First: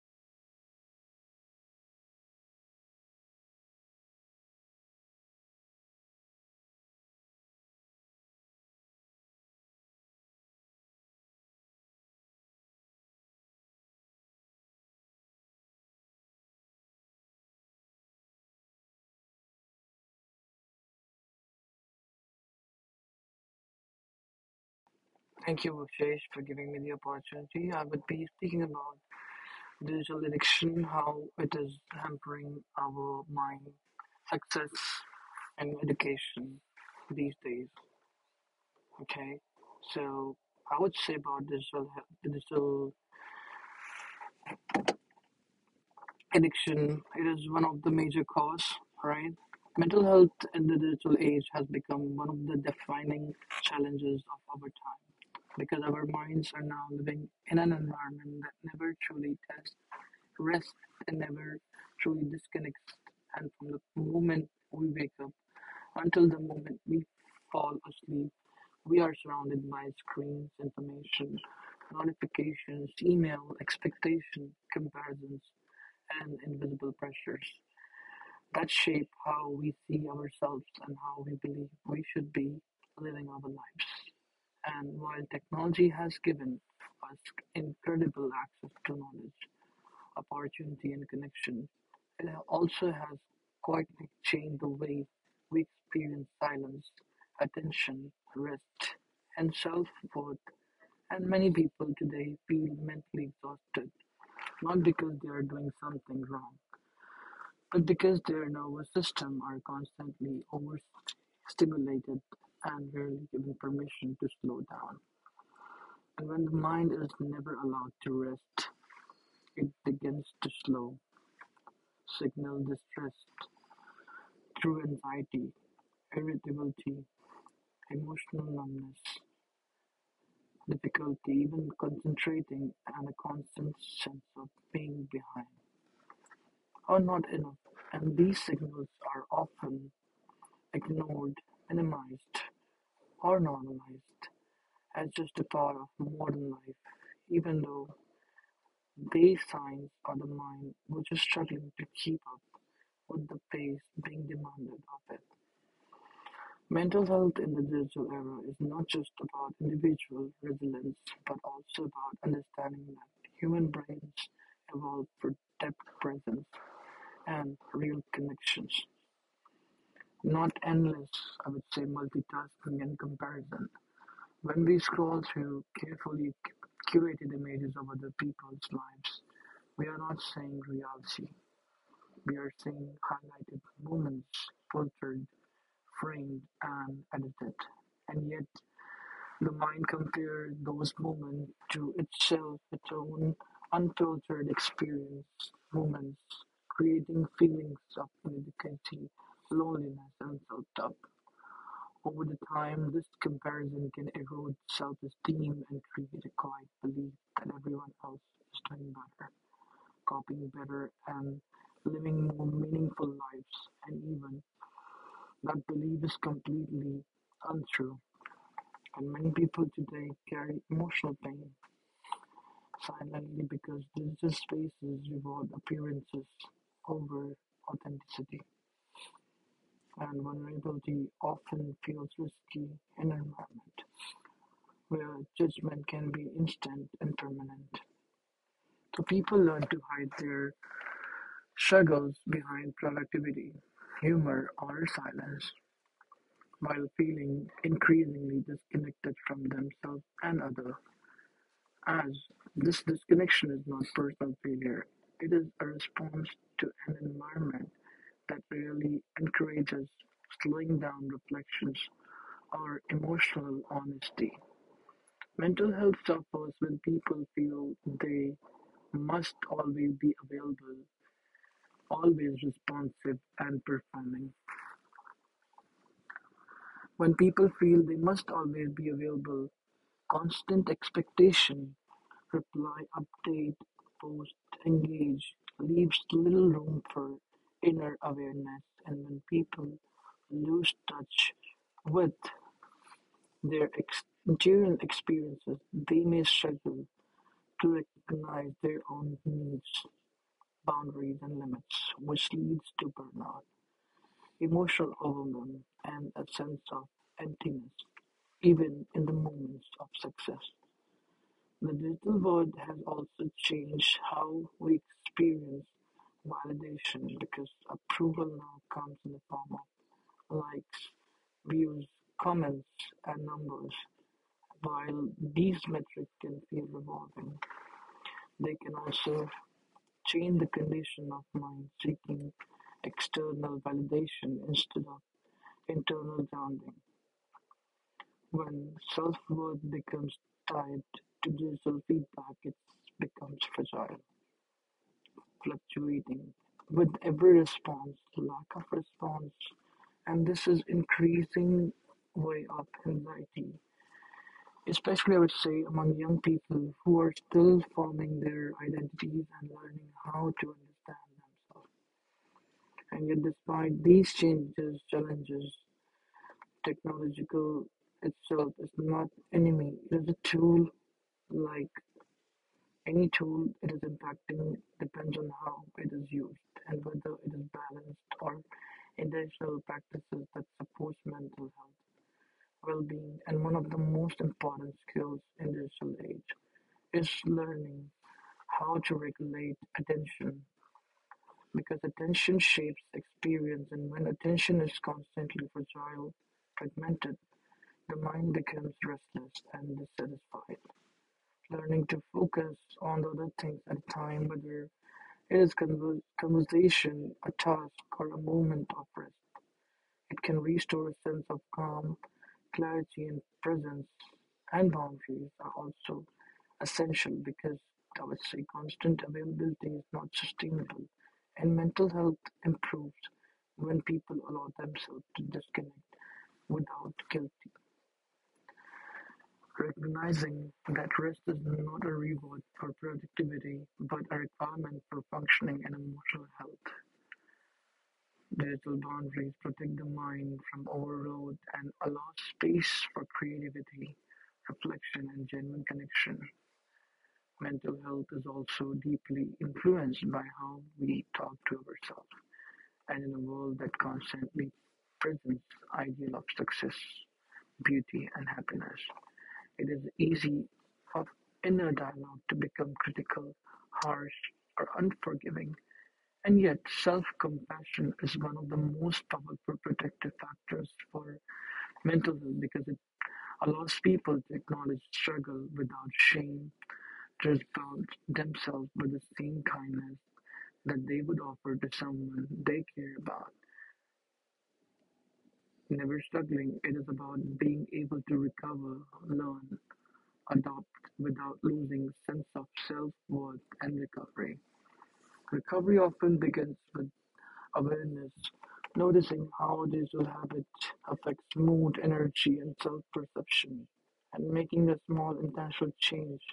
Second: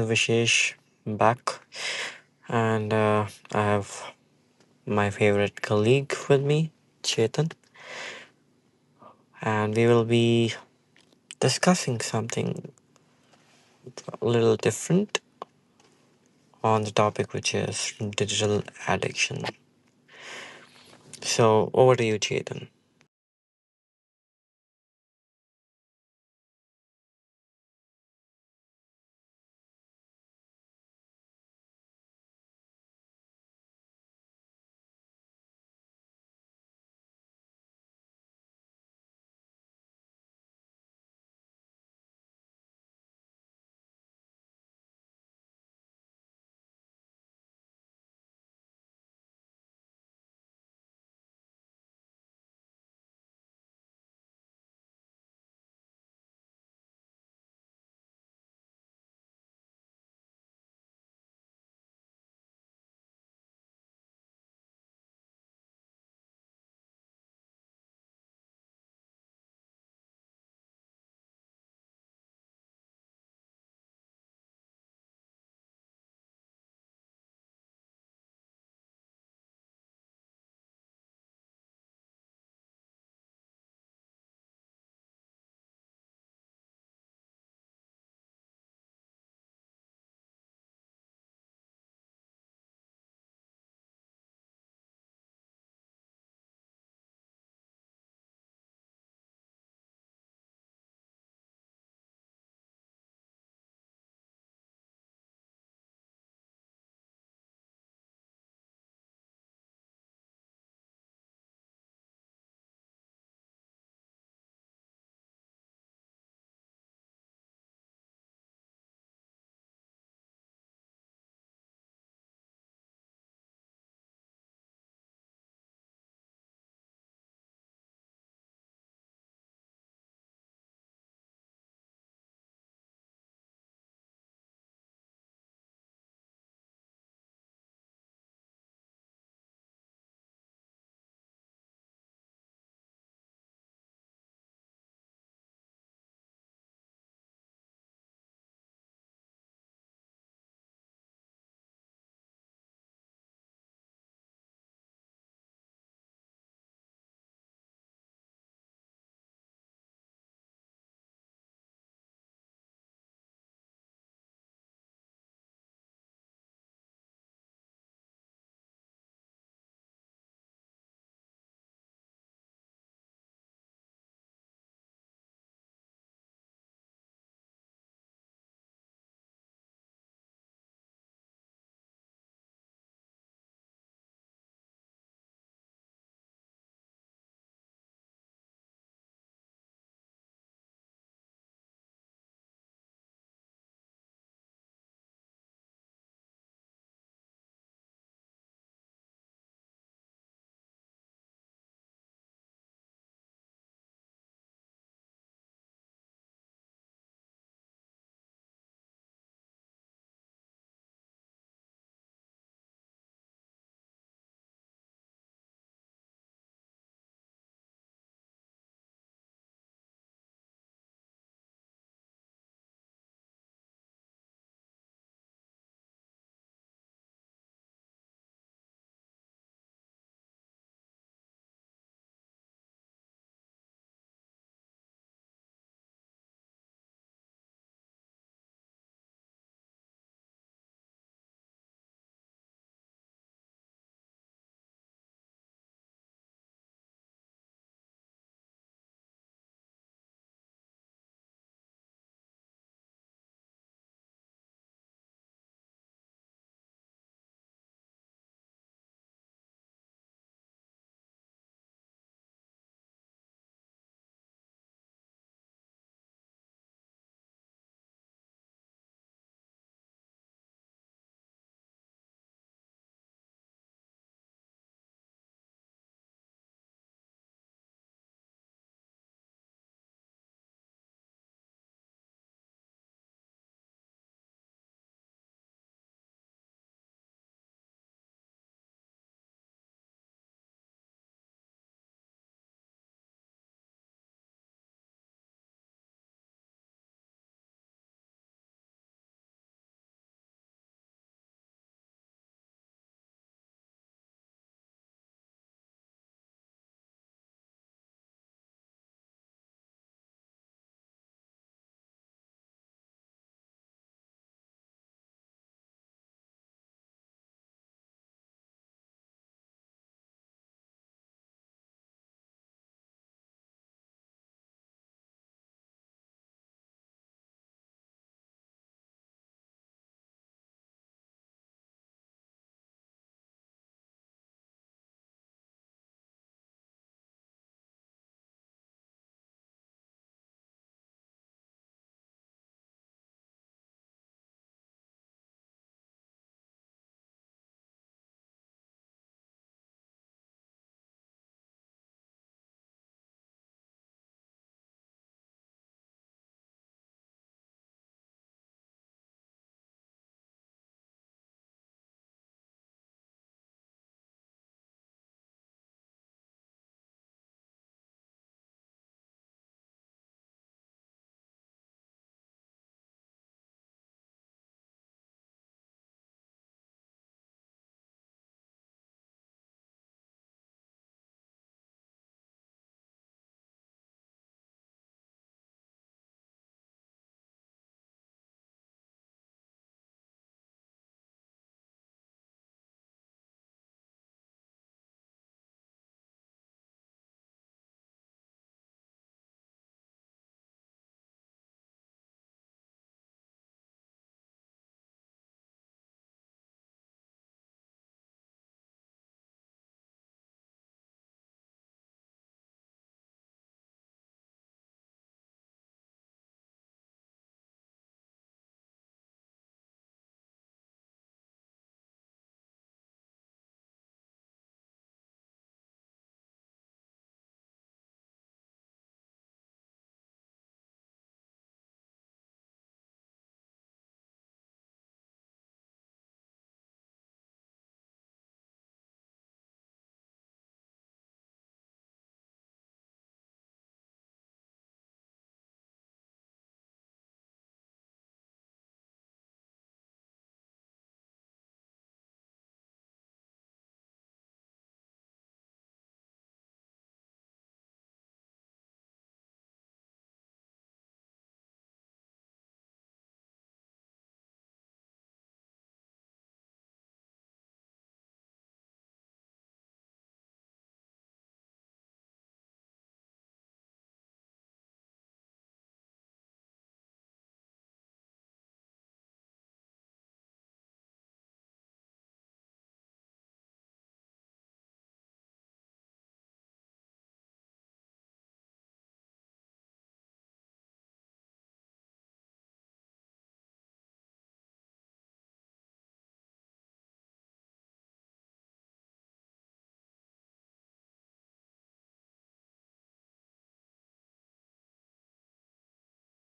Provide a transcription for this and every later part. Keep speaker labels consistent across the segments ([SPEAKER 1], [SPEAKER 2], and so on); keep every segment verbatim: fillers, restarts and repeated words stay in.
[SPEAKER 1] is Vishesh back, and uh, I have my favorite colleague with me, Chetan, and we will be discussing something a little different on the topic which is digital addiction. So, over to you, Chetan.
[SPEAKER 2] Thank you, Bhushesh, for giving me the opportunity. I would be speaking about digital addiction, how it is hampering our mind, success, and education these days. Okay, so I would say about digital he- digital addiction, it is one of the major cause. Right, mental health in the digital age has become one of the defining challenges of our time because our minds are now living in an environment that never truly tests rest and never truly disconnects and from the moment we wake up until the moment we fall asleep, we are surrounded by screens, information, notifications, email, expectation, comparisons, and invisible pressures that shape how we see ourselves and how we believe we should be living our lives. And while technology has given us incredible access to knowledge, opportunity and connection. It also has quietly changed the way we experience silence, attention, rest, and self worth. And many people today feel mentally exhausted, not because they are doing something wrong, but because their nervous system are constantly overstimulated and rarely given permission to slow down. And when the mind is never allowed to rest, it begins to slow, signal distress, through anxiety, irritability, emotional numbness, difficulty even concentrating, and a constant sense of being behind or not enough. And these signals are often ignored, minimized, or normalized as just a part of modern life, even though they signs are the mind which is struggling to keep up with the pace being demanded of it. Mental health in the digital era is not just about individual resilience, but also about understanding that human brains evolve for depth, presence, and real connections, not endless, I would say, multitasking and comparison. When we scroll through carefully curated images of other people's lives, we are not seeing reality. We are seeing highlighted moments, filtered, framed, and edited. And yet, the mind compared those moments to itself, its own unfiltered experience moments, creating feelings of inadequacy, loneliness, and self-doubt. Over the time, this comparison can erode self-esteem and create a quiet belief that everyone else is doing better, coping better, and living more meaningful lives. And even that belief is completely untrue. And many people today carry emotional pain silently, because digital spaces reward appearances over authenticity, and vulnerability often feels risky in an environment where judgment can be instant and permanent. So people learn to hide their struggles behind productivity, humor, or silence, while feeling increasingly disconnected from themselves and others. As this disconnection is not personal failure, it is a response to an environment that rarely encourages slowing down reflections or emotional honesty. Mental health suffers when people feel they must always be available, always responsive, and performing. When people feel they must always be available, constant expectation, reply update, post, engage leaves little room for inner awareness and when people lose touch with their ex- interior experiences, they may struggle to recognize their own needs, boundaries, and limits, which leads to burnout, emotional overwhelm, and a sense of emptiness, even in the moments of success. The digital world has also changed how we experience validation because approval now comes in the form of likes, views, comments, and numbers. While these metrics can feel rewarding, they can also change the condition of mind seeking external validation instead of internal grounding. When self worth becomes tied to digital feedback, it becomes fragile. Fluctuating with every response, the lack of response, and this is increasing way up anxiety, especially I would say among young people who are still forming their identities and learning how to understand themselves. And yet, despite these changes, challenges, technological itself is not enemy; it is a tool, like. Any tool it is impacting depends on how it is used and whether it is balanced or intentional practices that supports mental health, well-being, and one of the most important skills in digital age is learning how to regulate attention because attention shapes experience and when attention is constantly fragile, fragmented, the mind becomes restless and dissatisfied. Learning to focus on the other things at a time, whether it is conver- conversation, a task, or a moment of rest. It can restore a sense of calm, clarity, and presence. And boundaries are also essential because I would say constant availability is not sustainable, and mental health improves when people allow themselves to disconnect without guilt. Recognizing that rest is not a reward for productivity, but a requirement for functioning and emotional health. Digital boundaries protect the mind from overload and allow space for creativity, reflection, and genuine connection. Mental health is also deeply influenced by how we talk to ourselves. And in a world that constantly presents ideal of success, beauty, and happiness, it is easy for inner dialogue to become critical, harsh, or unforgiving. And yet, self-compassion is one of the most powerful protective factors for mental health because it allows people to acknowledge struggle without shame, to respond themselves with the same kindness that they would offer to someone they care about. Never struggling, it is about being able to recover, learn, adopt without losing sense of self-worth and recovery. Recovery often begins with awareness, noticing how digital habit affects mood, energy, and self perception, and making a small intentional change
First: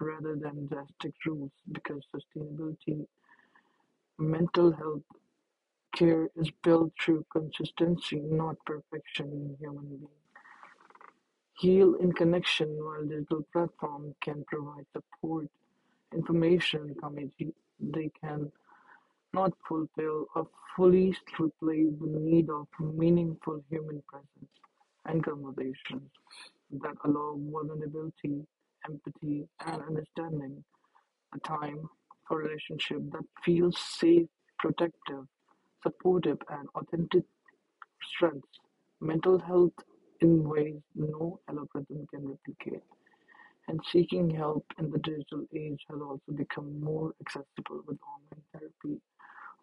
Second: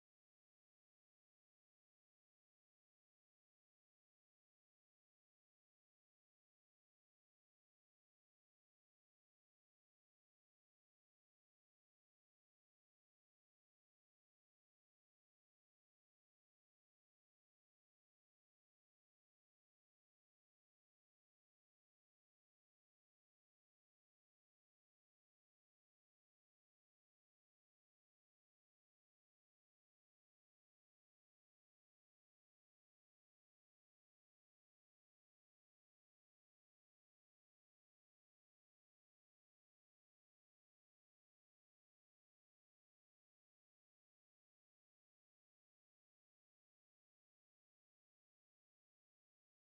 [SPEAKER 2] rather than drastic rules because sustainability, mental health care is built through consistency, not perfection in human beings. Heal in connection while digital platform can provide support, information, community. They can not fulfill or fully replace the need of meaningful human presence and conversations that allow vulnerability, empathy, and understanding, a time for relationship that feels safe, protective, supportive, and authentic strengths, mental health in ways no algorithm can replicate. And seeking help in the digital age has also become more accessible with online therapy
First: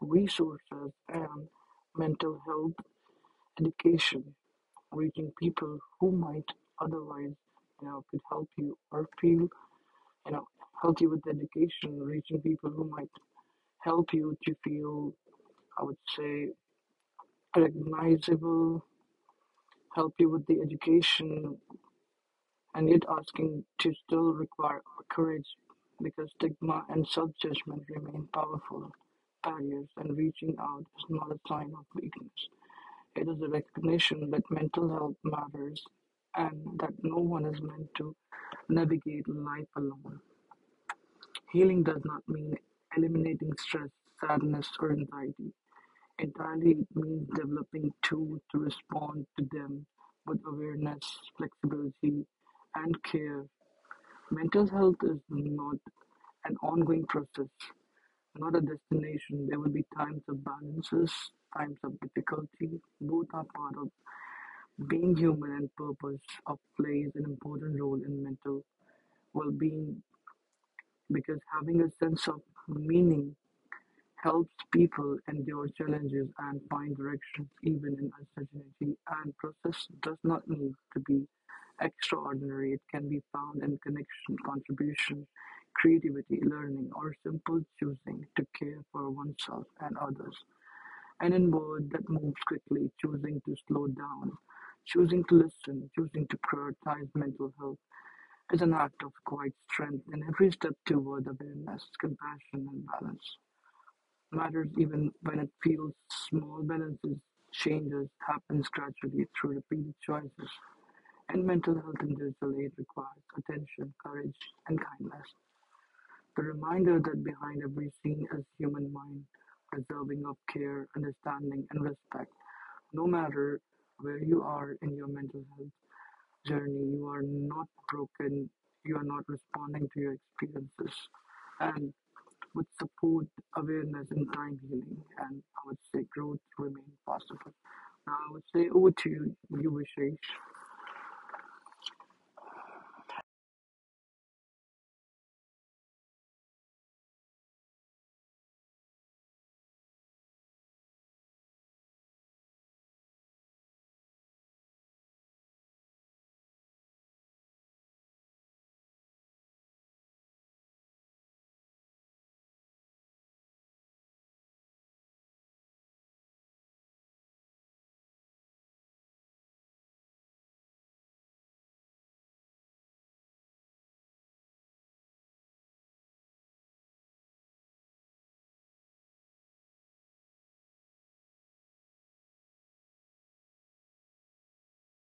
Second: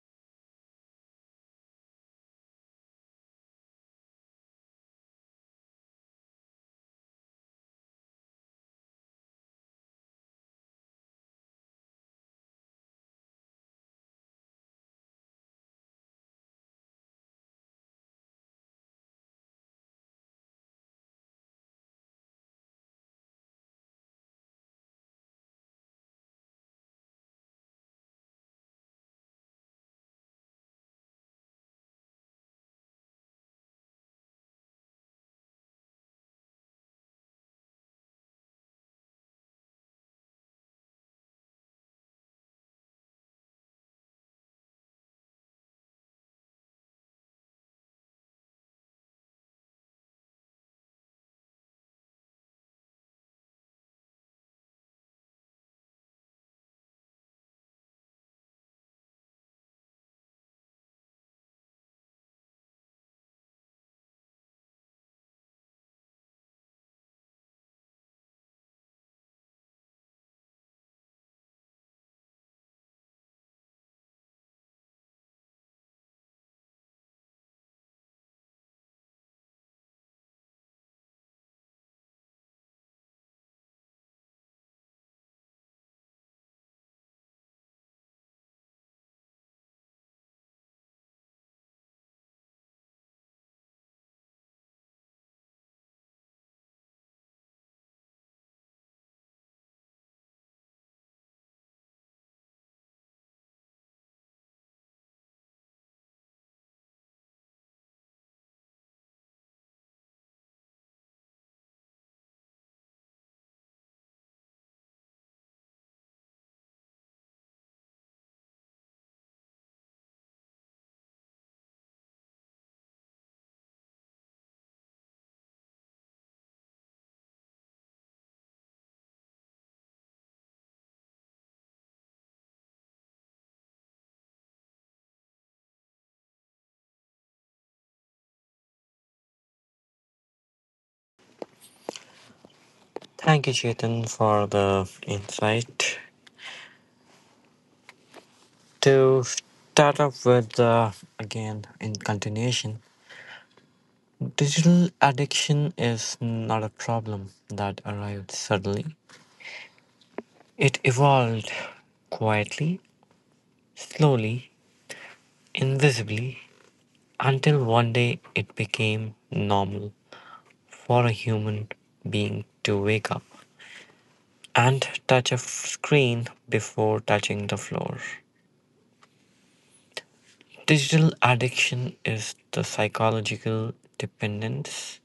[SPEAKER 2] resources and mental health education, reaching people who might otherwise, you know, could help you or feel, you know, healthy with education, reaching people who might help you to feel, I would say, recognizable, help you with the education, and yet asking to still require courage because stigma and self judgment remain powerful barriers, and reaching out is not a sign of weakness. It is a recognition that mental health matters and that no one is meant to navigate life alone. Healing does not mean eliminating stress, sadness, or anxiety. Entirely, it means developing tools to respond to them with awareness, flexibility, and care. Mental health is not an ongoing process, not a destination. There will be times of balances, times of difficulty. Both are part of being human and purpose of play an important role in mental well being because having a sense of meaning helps people endure challenges and find direction even in uncertainty. And process does not need to be extraordinary, it can be found in connection, contribution, creativity, learning, or simple choosing to care for oneself and others an inward that moves quickly, choosing to slow down, choosing to listen, choosing to prioritize mental health is an act of quiet strength in every step toward awareness, compassion, and balance. Matters even when it feels small balances changes happens gradually through repeated choices. And mental health and digital aid requires attention, courage, and kindness. The reminder that behind every scene is human mind, deserving of care, understanding, and respect. No matter where you are in your mental health journey, you are not broken, you are not responding to your experiences. And with support, awareness, and time healing, and I would say growth remain possible. Now I would say over to you, you Vishesh.
[SPEAKER 1] Thank you, Chetan, for the insight. To start off with, uh, again, in continuation, digital addiction is not a problem that arrived suddenly. It evolved quietly, slowly, invisibly, until one day it became normal for a human being to wake up and touch a screen before touching the floor. Digital addiction is the psychological dependence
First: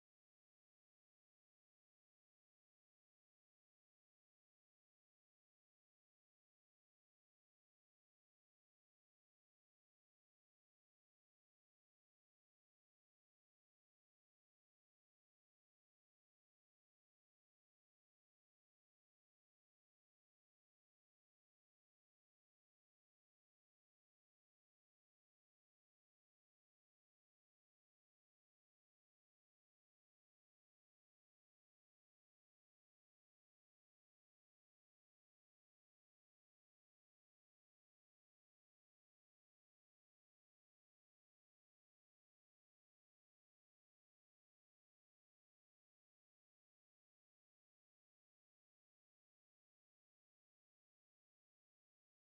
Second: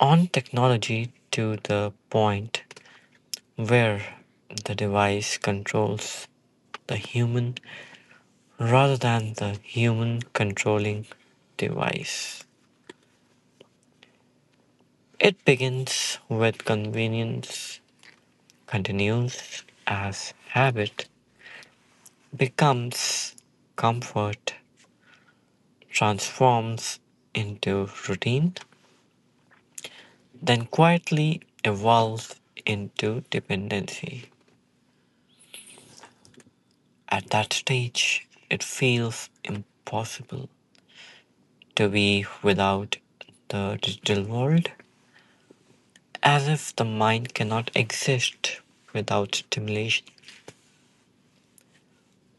[SPEAKER 1] on technology to the point where the device controls the human rather than the human controlling device. It begins with convenience, continues as habit, becomes comfort, transforms into routine, then quietly evolves into dependency. At that stage, it feels impossible to be without the digital world, as if the mind cannot exist without stimulation,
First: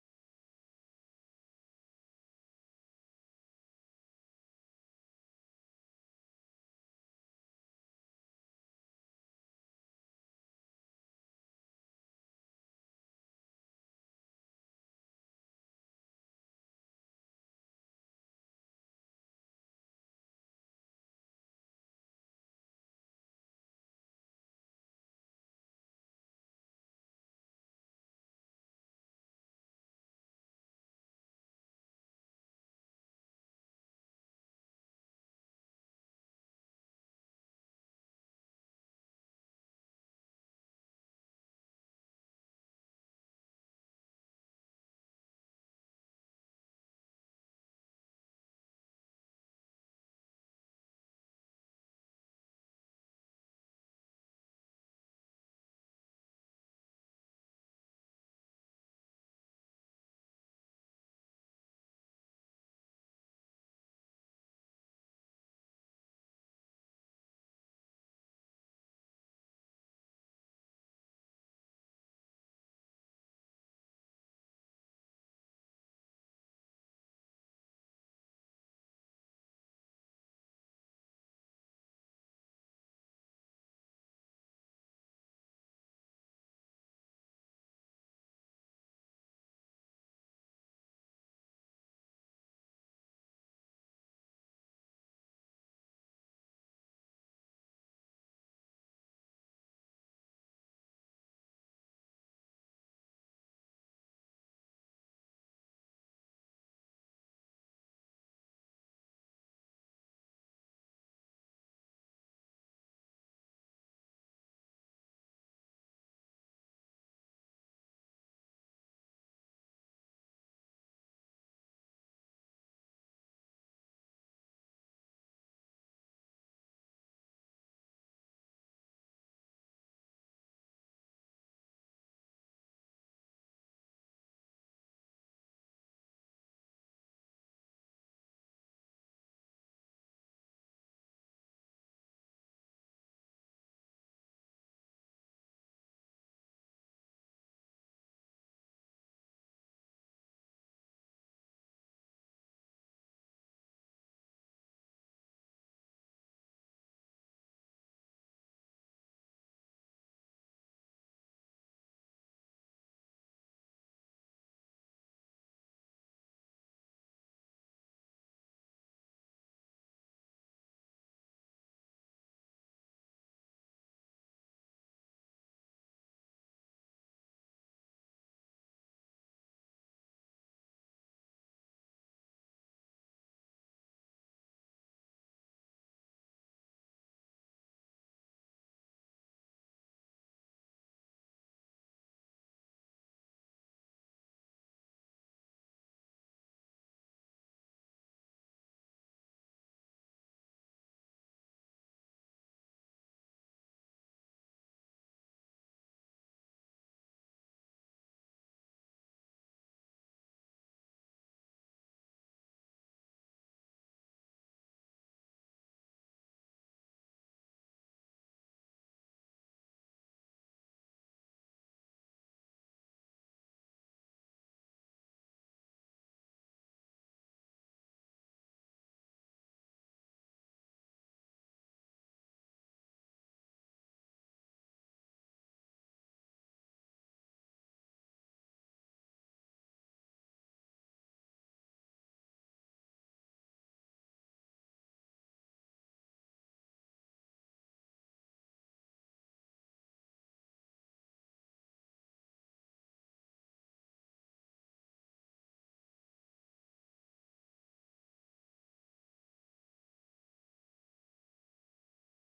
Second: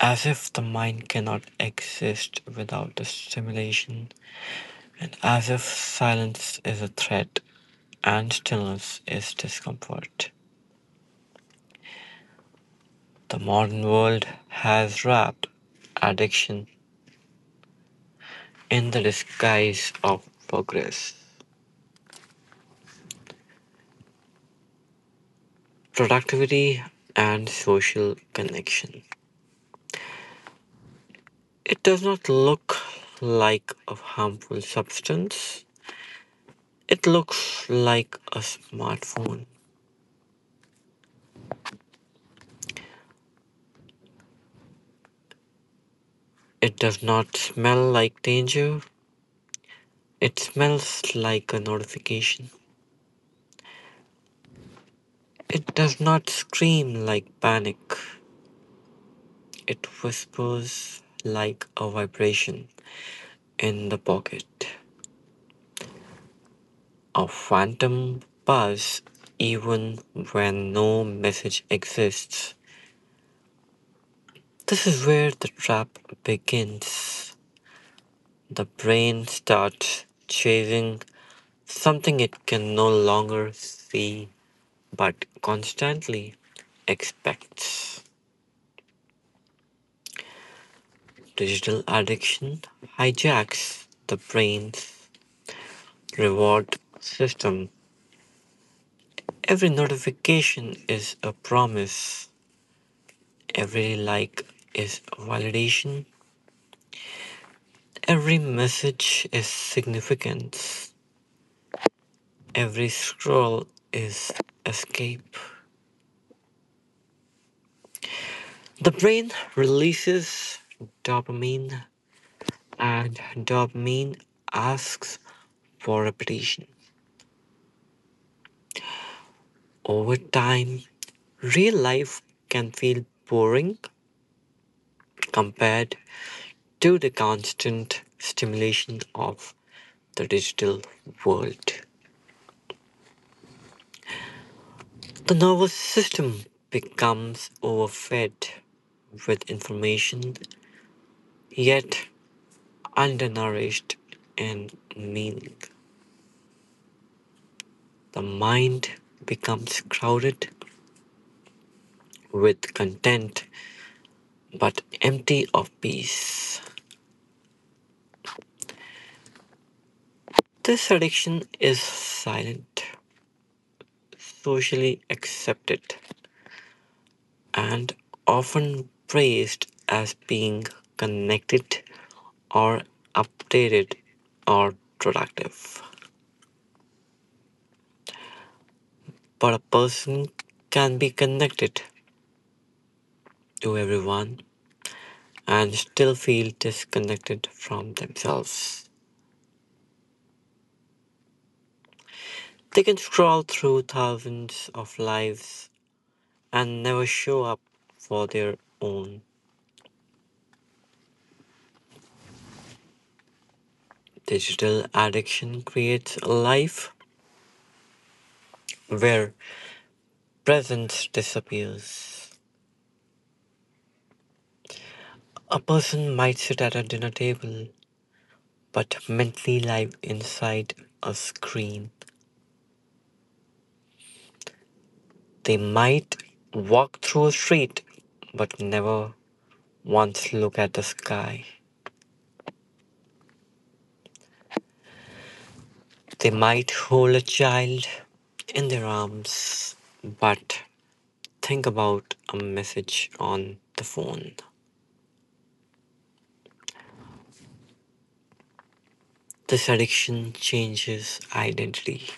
[SPEAKER 1] as if the mind cannot exist without the stimulation, and as if silence is a threat and stillness is discomfort. The modern world has wrapped addiction in the disguise of progress, productivity, and social connection. It does not look like a harmful substance. It looks like a smartphone. It does not smell like danger. It smells like a notification. It does not scream like panic. It whispers like a vibration in the pocket. A phantom buzz even when no message exists. This is where the trap begins. The brain starts chasing something it can no longer see but constantly expects. Digital addiction hijacks the brain's reward system. Every notification is a promise, every like is a validation, every message is significance, every scroll is escape. The brain releases dopamine, and dopamine asks for repetition. Over time, real life can feel boring compared to the constant stimulation of the digital world. The nervous system becomes overfed with information, yet undernourished in meaning. The mind becomes crowded with content but empty of peace. This addiction is silent, socially accepted, and often praised as being connected or updated or productive. But a person can be connected to everyone and still feel disconnected from themselves. They can scroll through thousands of lives and never show up for their own. Digital addiction creates a life where presence disappears. A person might sit at a dinner table but mentally live inside a screen. They might walk through a street but never once look at the sky. They might hold a child in their arms but think about a message on the phone. This addiction changes identity.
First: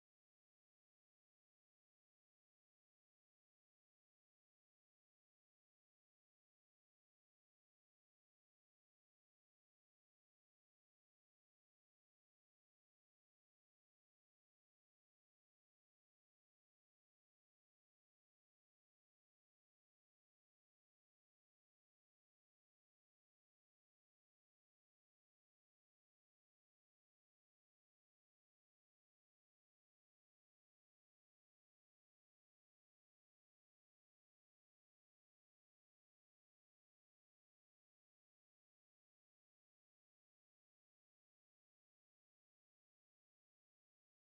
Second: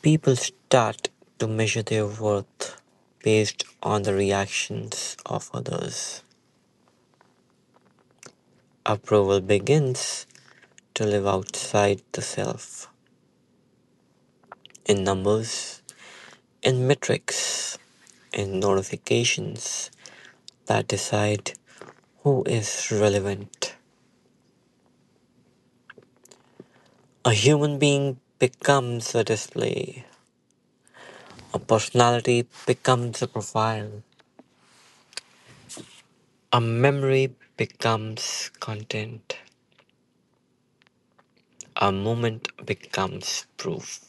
[SPEAKER 1] People start to measure their worth based on the reactions of others. Approval begins to live outside the self in numbers, in metrics, in notifications that decide who is relevant. A human being becomes a display, a personality becomes a profile, a memory becomes content, a moment becomes proof.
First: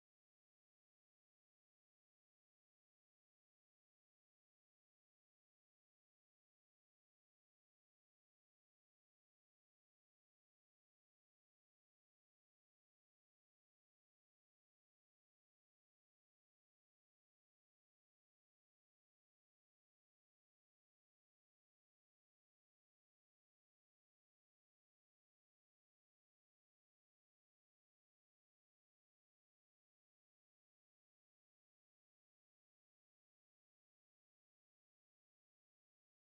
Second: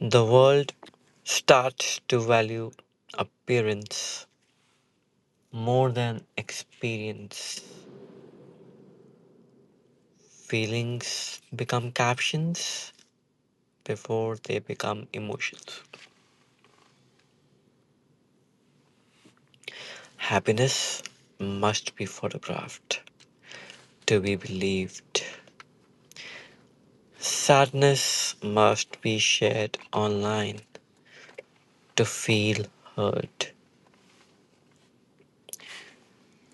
[SPEAKER 1] The world starts to value appearance more than experience. Feelings become captions before they become emotions. Happiness must be photographed to be believed. Sadness must be shared online to feel heard.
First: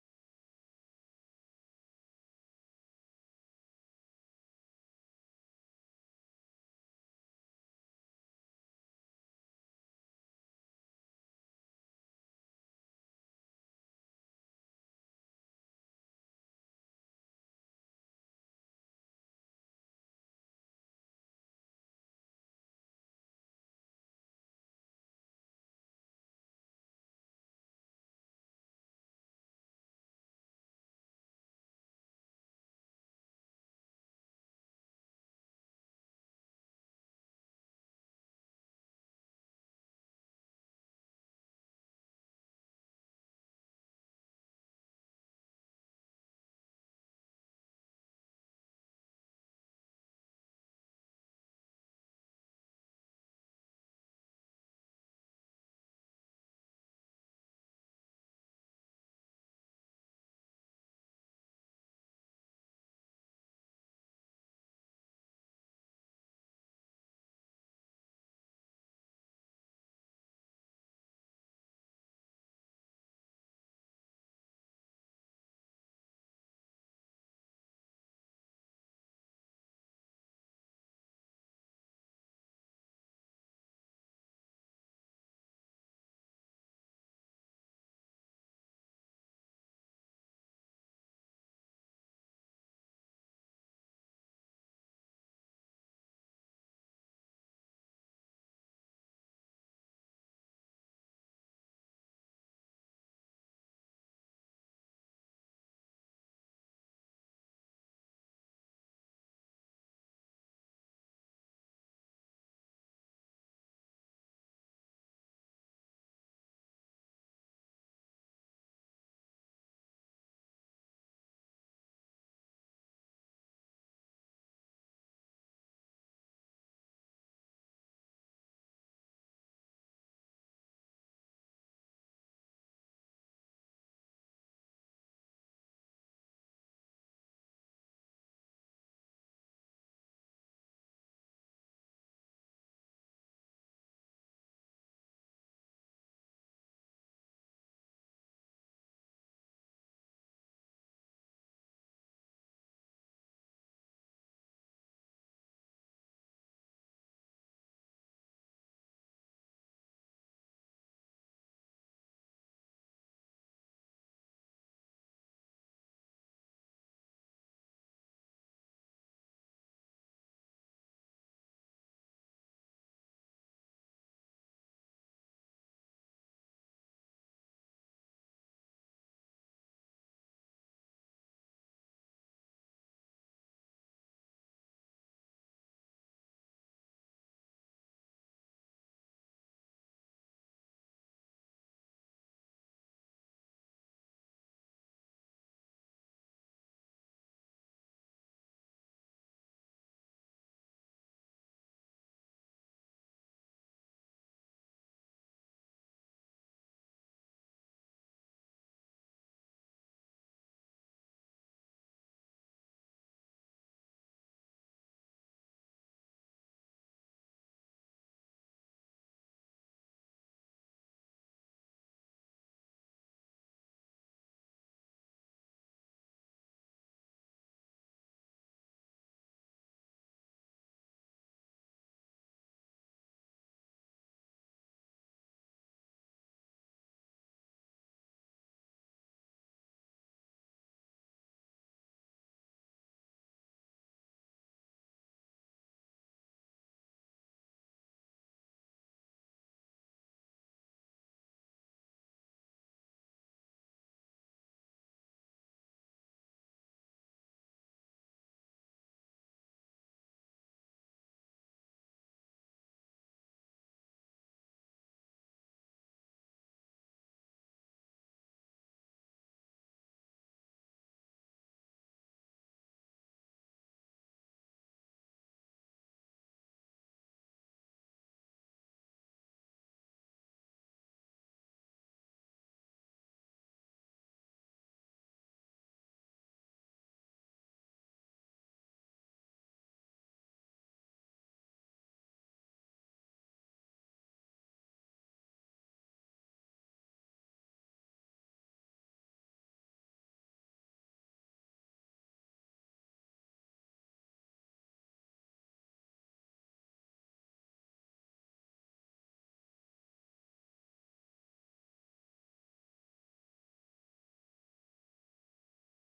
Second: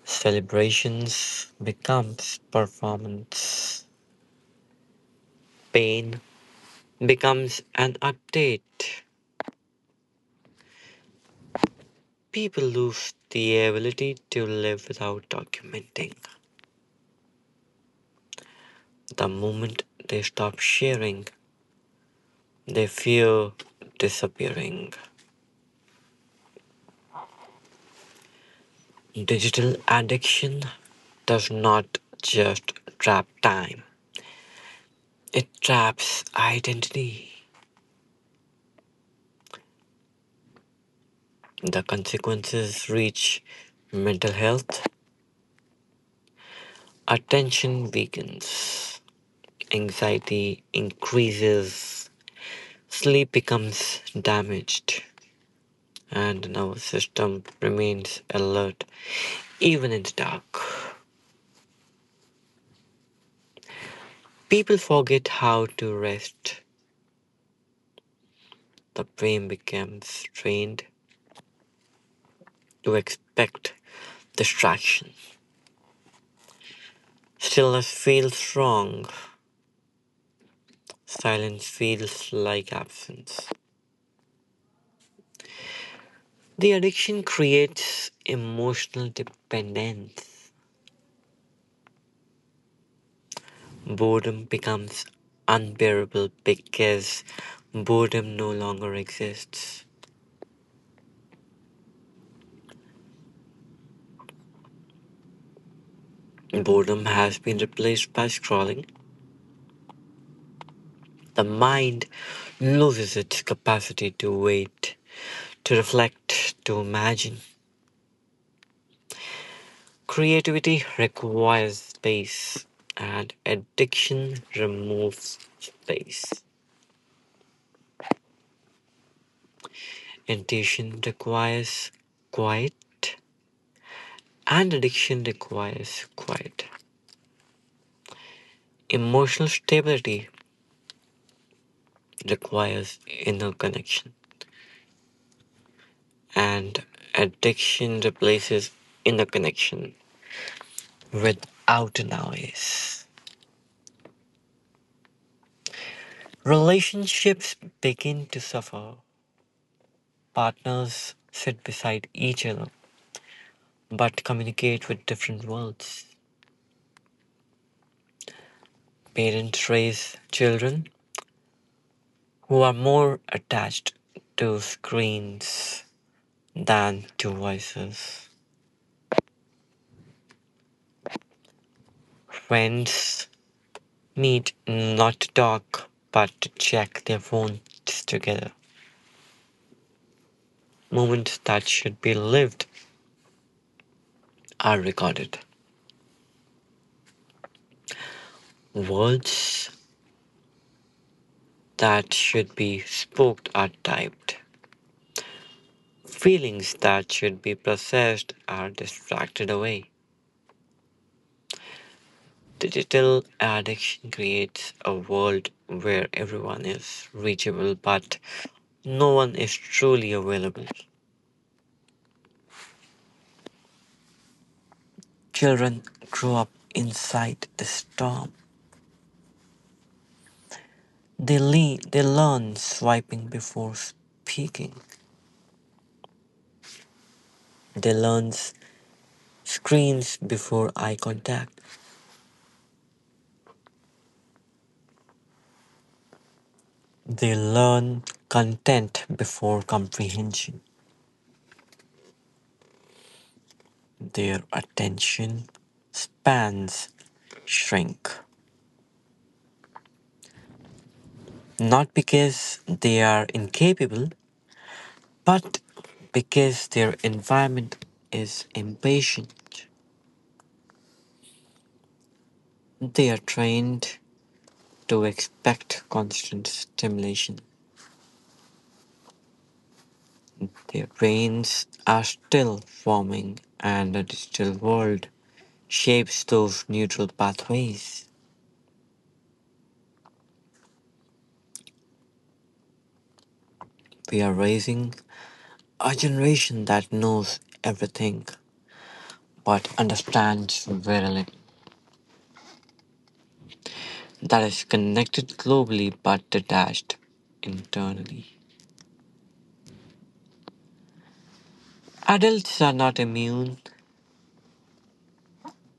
[SPEAKER 1] Celebrations becomes performance. Pain becomes an update. People lose the ability to live without documenting. The moment they stop sharing, they fear disappearing. Digital addiction does not just trap time, it traps identity. The consequences reach mental health, attention weakens, anxiety increases, sleep becomes damaged, and the nervous system remains alert even in the dark. People forget how to rest. The brain becomes trained to expect distraction. Stillness feels wrong. Silence feels like absence. The addiction creates emotional dependence. Boredom becomes unbearable because boredom no longer exists. Boredom has been replaced by scrolling. The mind loses its capacity to wait, to reflect, to imagine. Creativity requires space, and addiction removes space. Intention requires quiet, and addiction requires quiet. Emotional stability requires inner connection, and addiction replaces inner connection without noise. Relationships begin to suffer. Partners sit beside each other but communicate with different worlds. Parents raise children who are more attached to screens than to voices. Friends meet not to talk but to check their phones together. Moments that should be lived are recorded. Words that should be spoken are typed. Feelings that should be processed are distracted away. Digital addiction creates a world where everyone is reachable but no one is truly available. Children grow up inside the storm. They, le- they learn swiping before speaking. They learn screens before eye contact. They learn content before comprehension. Their attention spans shrink. Not because they are incapable, but because their environment is impatient. They are trained to expect constant stimulation. Their brains are still forming, and a digital world shapes those neural pathways. We are raising a generation that knows everything but understands very little, that is connected globally but detached internally. Adults are not immune,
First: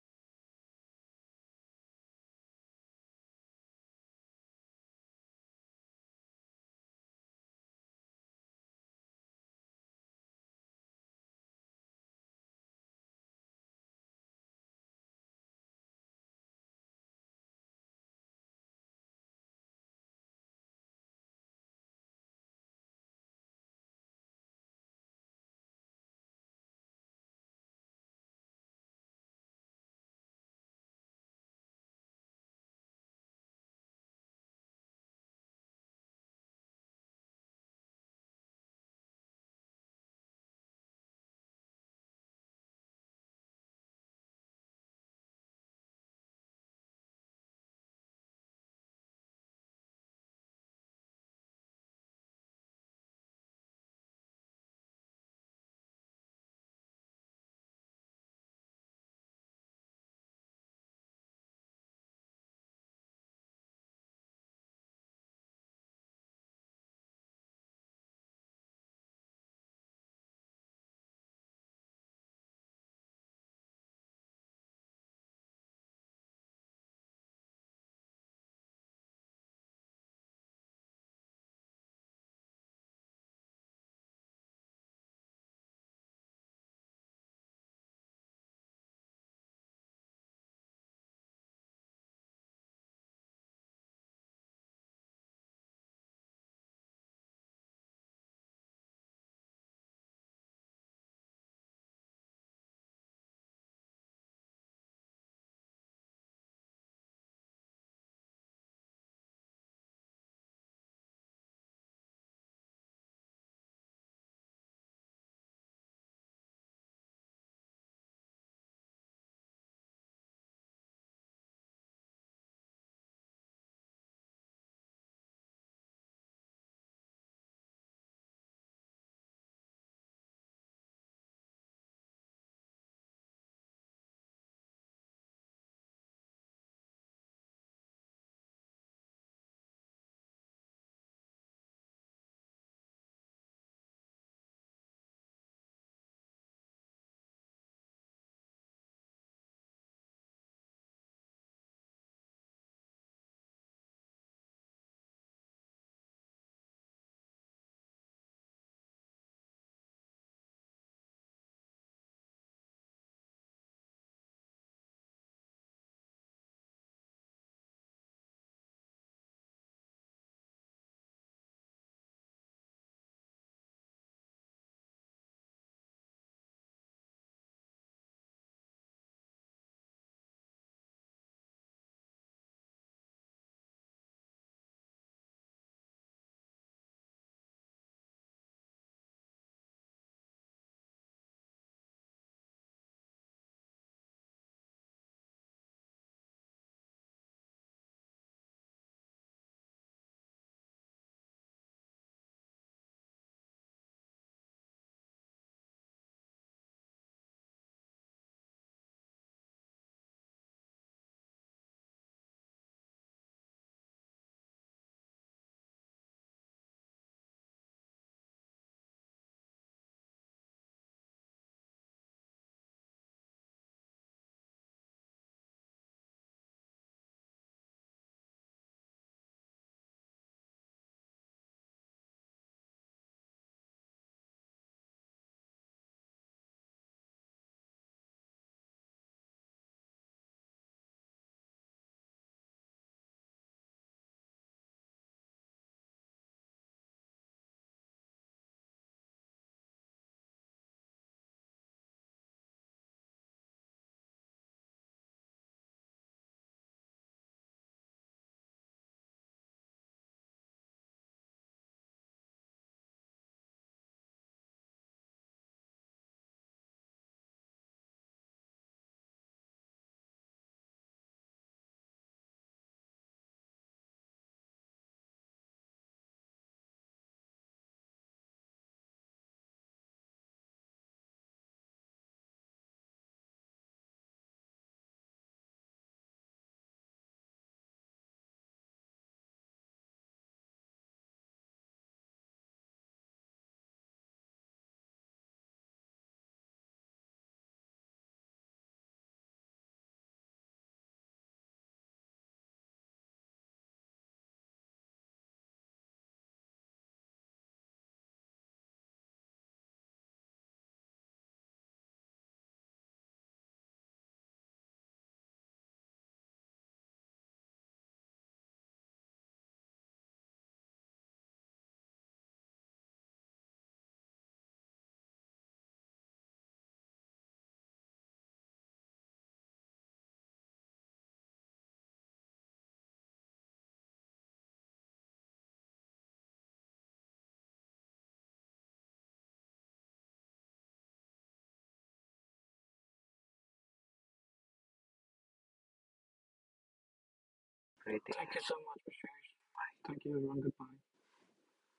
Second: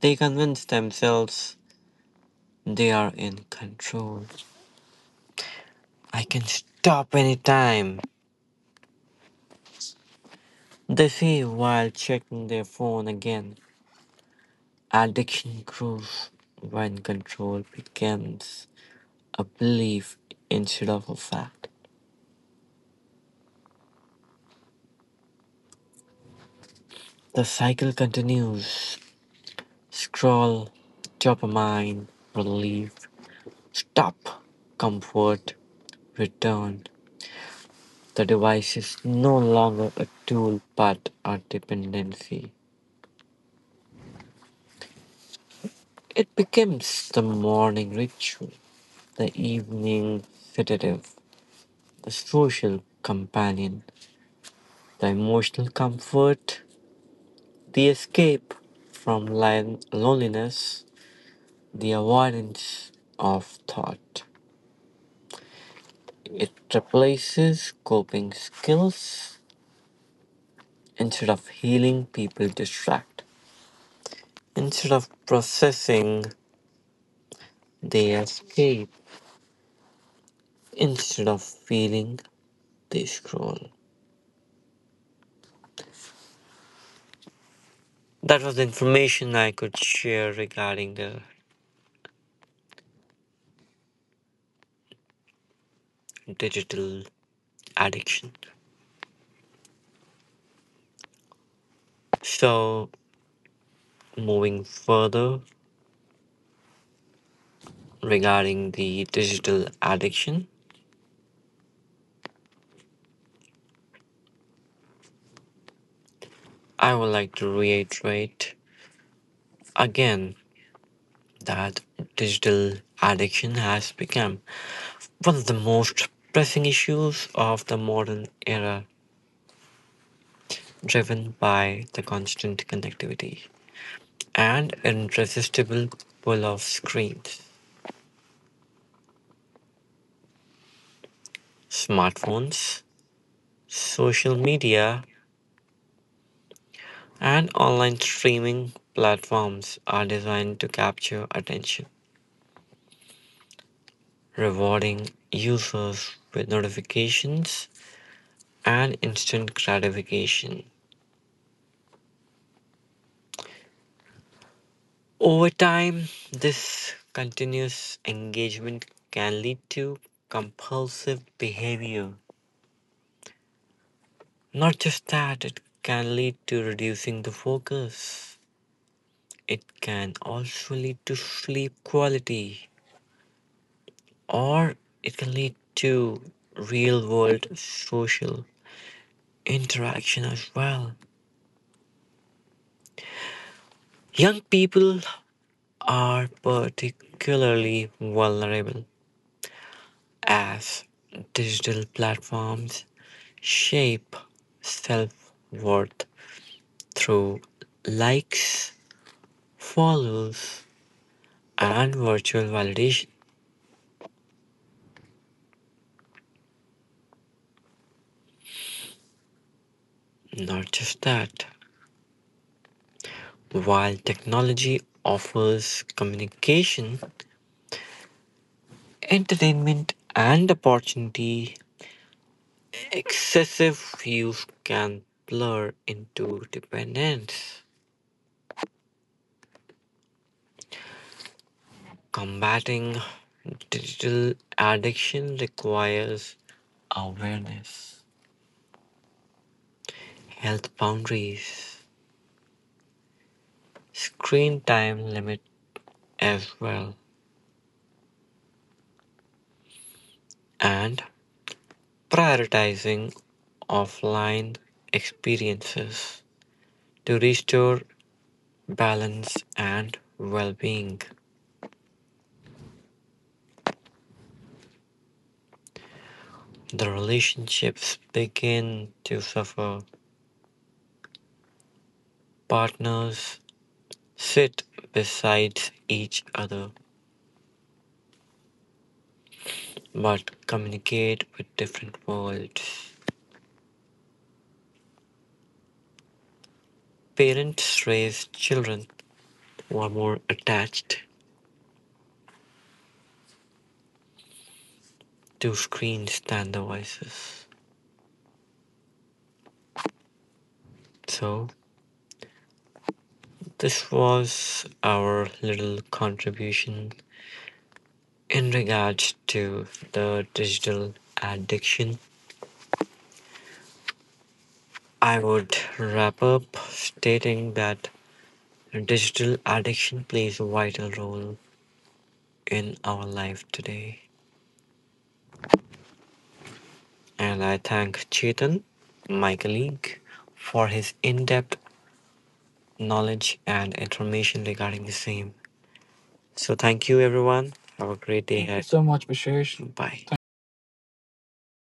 [SPEAKER 1] they convince themselves they are in control. I can stop anytime, they say while checking their phone again. Addiction grows when control becomes a belief instead of a fact. The cycle continues: scroll, dopamine, relief, stop, comfort, return. The device is no longer a tool but a dependency. It becomes the morning ritual, the evening sedative, the social companion, the emotional comfort, the escape from lon- loneliness, the avoidance of thought. It replaces coping skills. Instead of healing, people distract. Instead of processing, they escape. Instead of feeling, they scroll. That was the information I could share regarding the digital addiction. So, moving further regarding the digital addiction, I would like to reiterate again that digital addiction has become one of the most pressing issues of the modern era, driven by the constant connectivity and irresistible pull of screens. Smartphones, social media, and online streaming platforms are designed to capture attention, rewarding users with notifications and instant gratification. Over time, this continuous engagement can lead to compulsive behavior. Not just that, it can lead to reducing the focus, it can also lead to sleep quality, or it can lead to real world social interaction as well. Young people are particularly vulnerable as digital platforms shape self worth through likes, follows, and virtual validation. Not just that, while technology offers communication, entertainment, and opportunity, excessive use can blur into dependence. Combating digital addiction requires awareness, health boundaries, screen time limit as well, and prioritizing offline experiences to restore balance, and well being. The relationships begin to suffer. Partners sit beside each other but communicate with different worlds. Parents raise children who are more attached to screens than devices. So, this was our little contribution in regards to the digital addiction. I would wrap up stating that digital addiction plays a vital role in our life today. And I thank Chetan, my colleague, for his in depth knowledge and information regarding the same. So, thank you, everyone. Have
[SPEAKER 2] Great.
[SPEAKER 1] a great
[SPEAKER 2] Thank you
[SPEAKER 1] day. Thank
[SPEAKER 2] so
[SPEAKER 1] you ahead.
[SPEAKER 2] much,
[SPEAKER 1] So
[SPEAKER 2] for
[SPEAKER 1] much,
[SPEAKER 2] sharing.
[SPEAKER 1] Vishesh.
[SPEAKER 2] Thank you,
[SPEAKER 1] Bye.
[SPEAKER 2] everyone. Goodbye.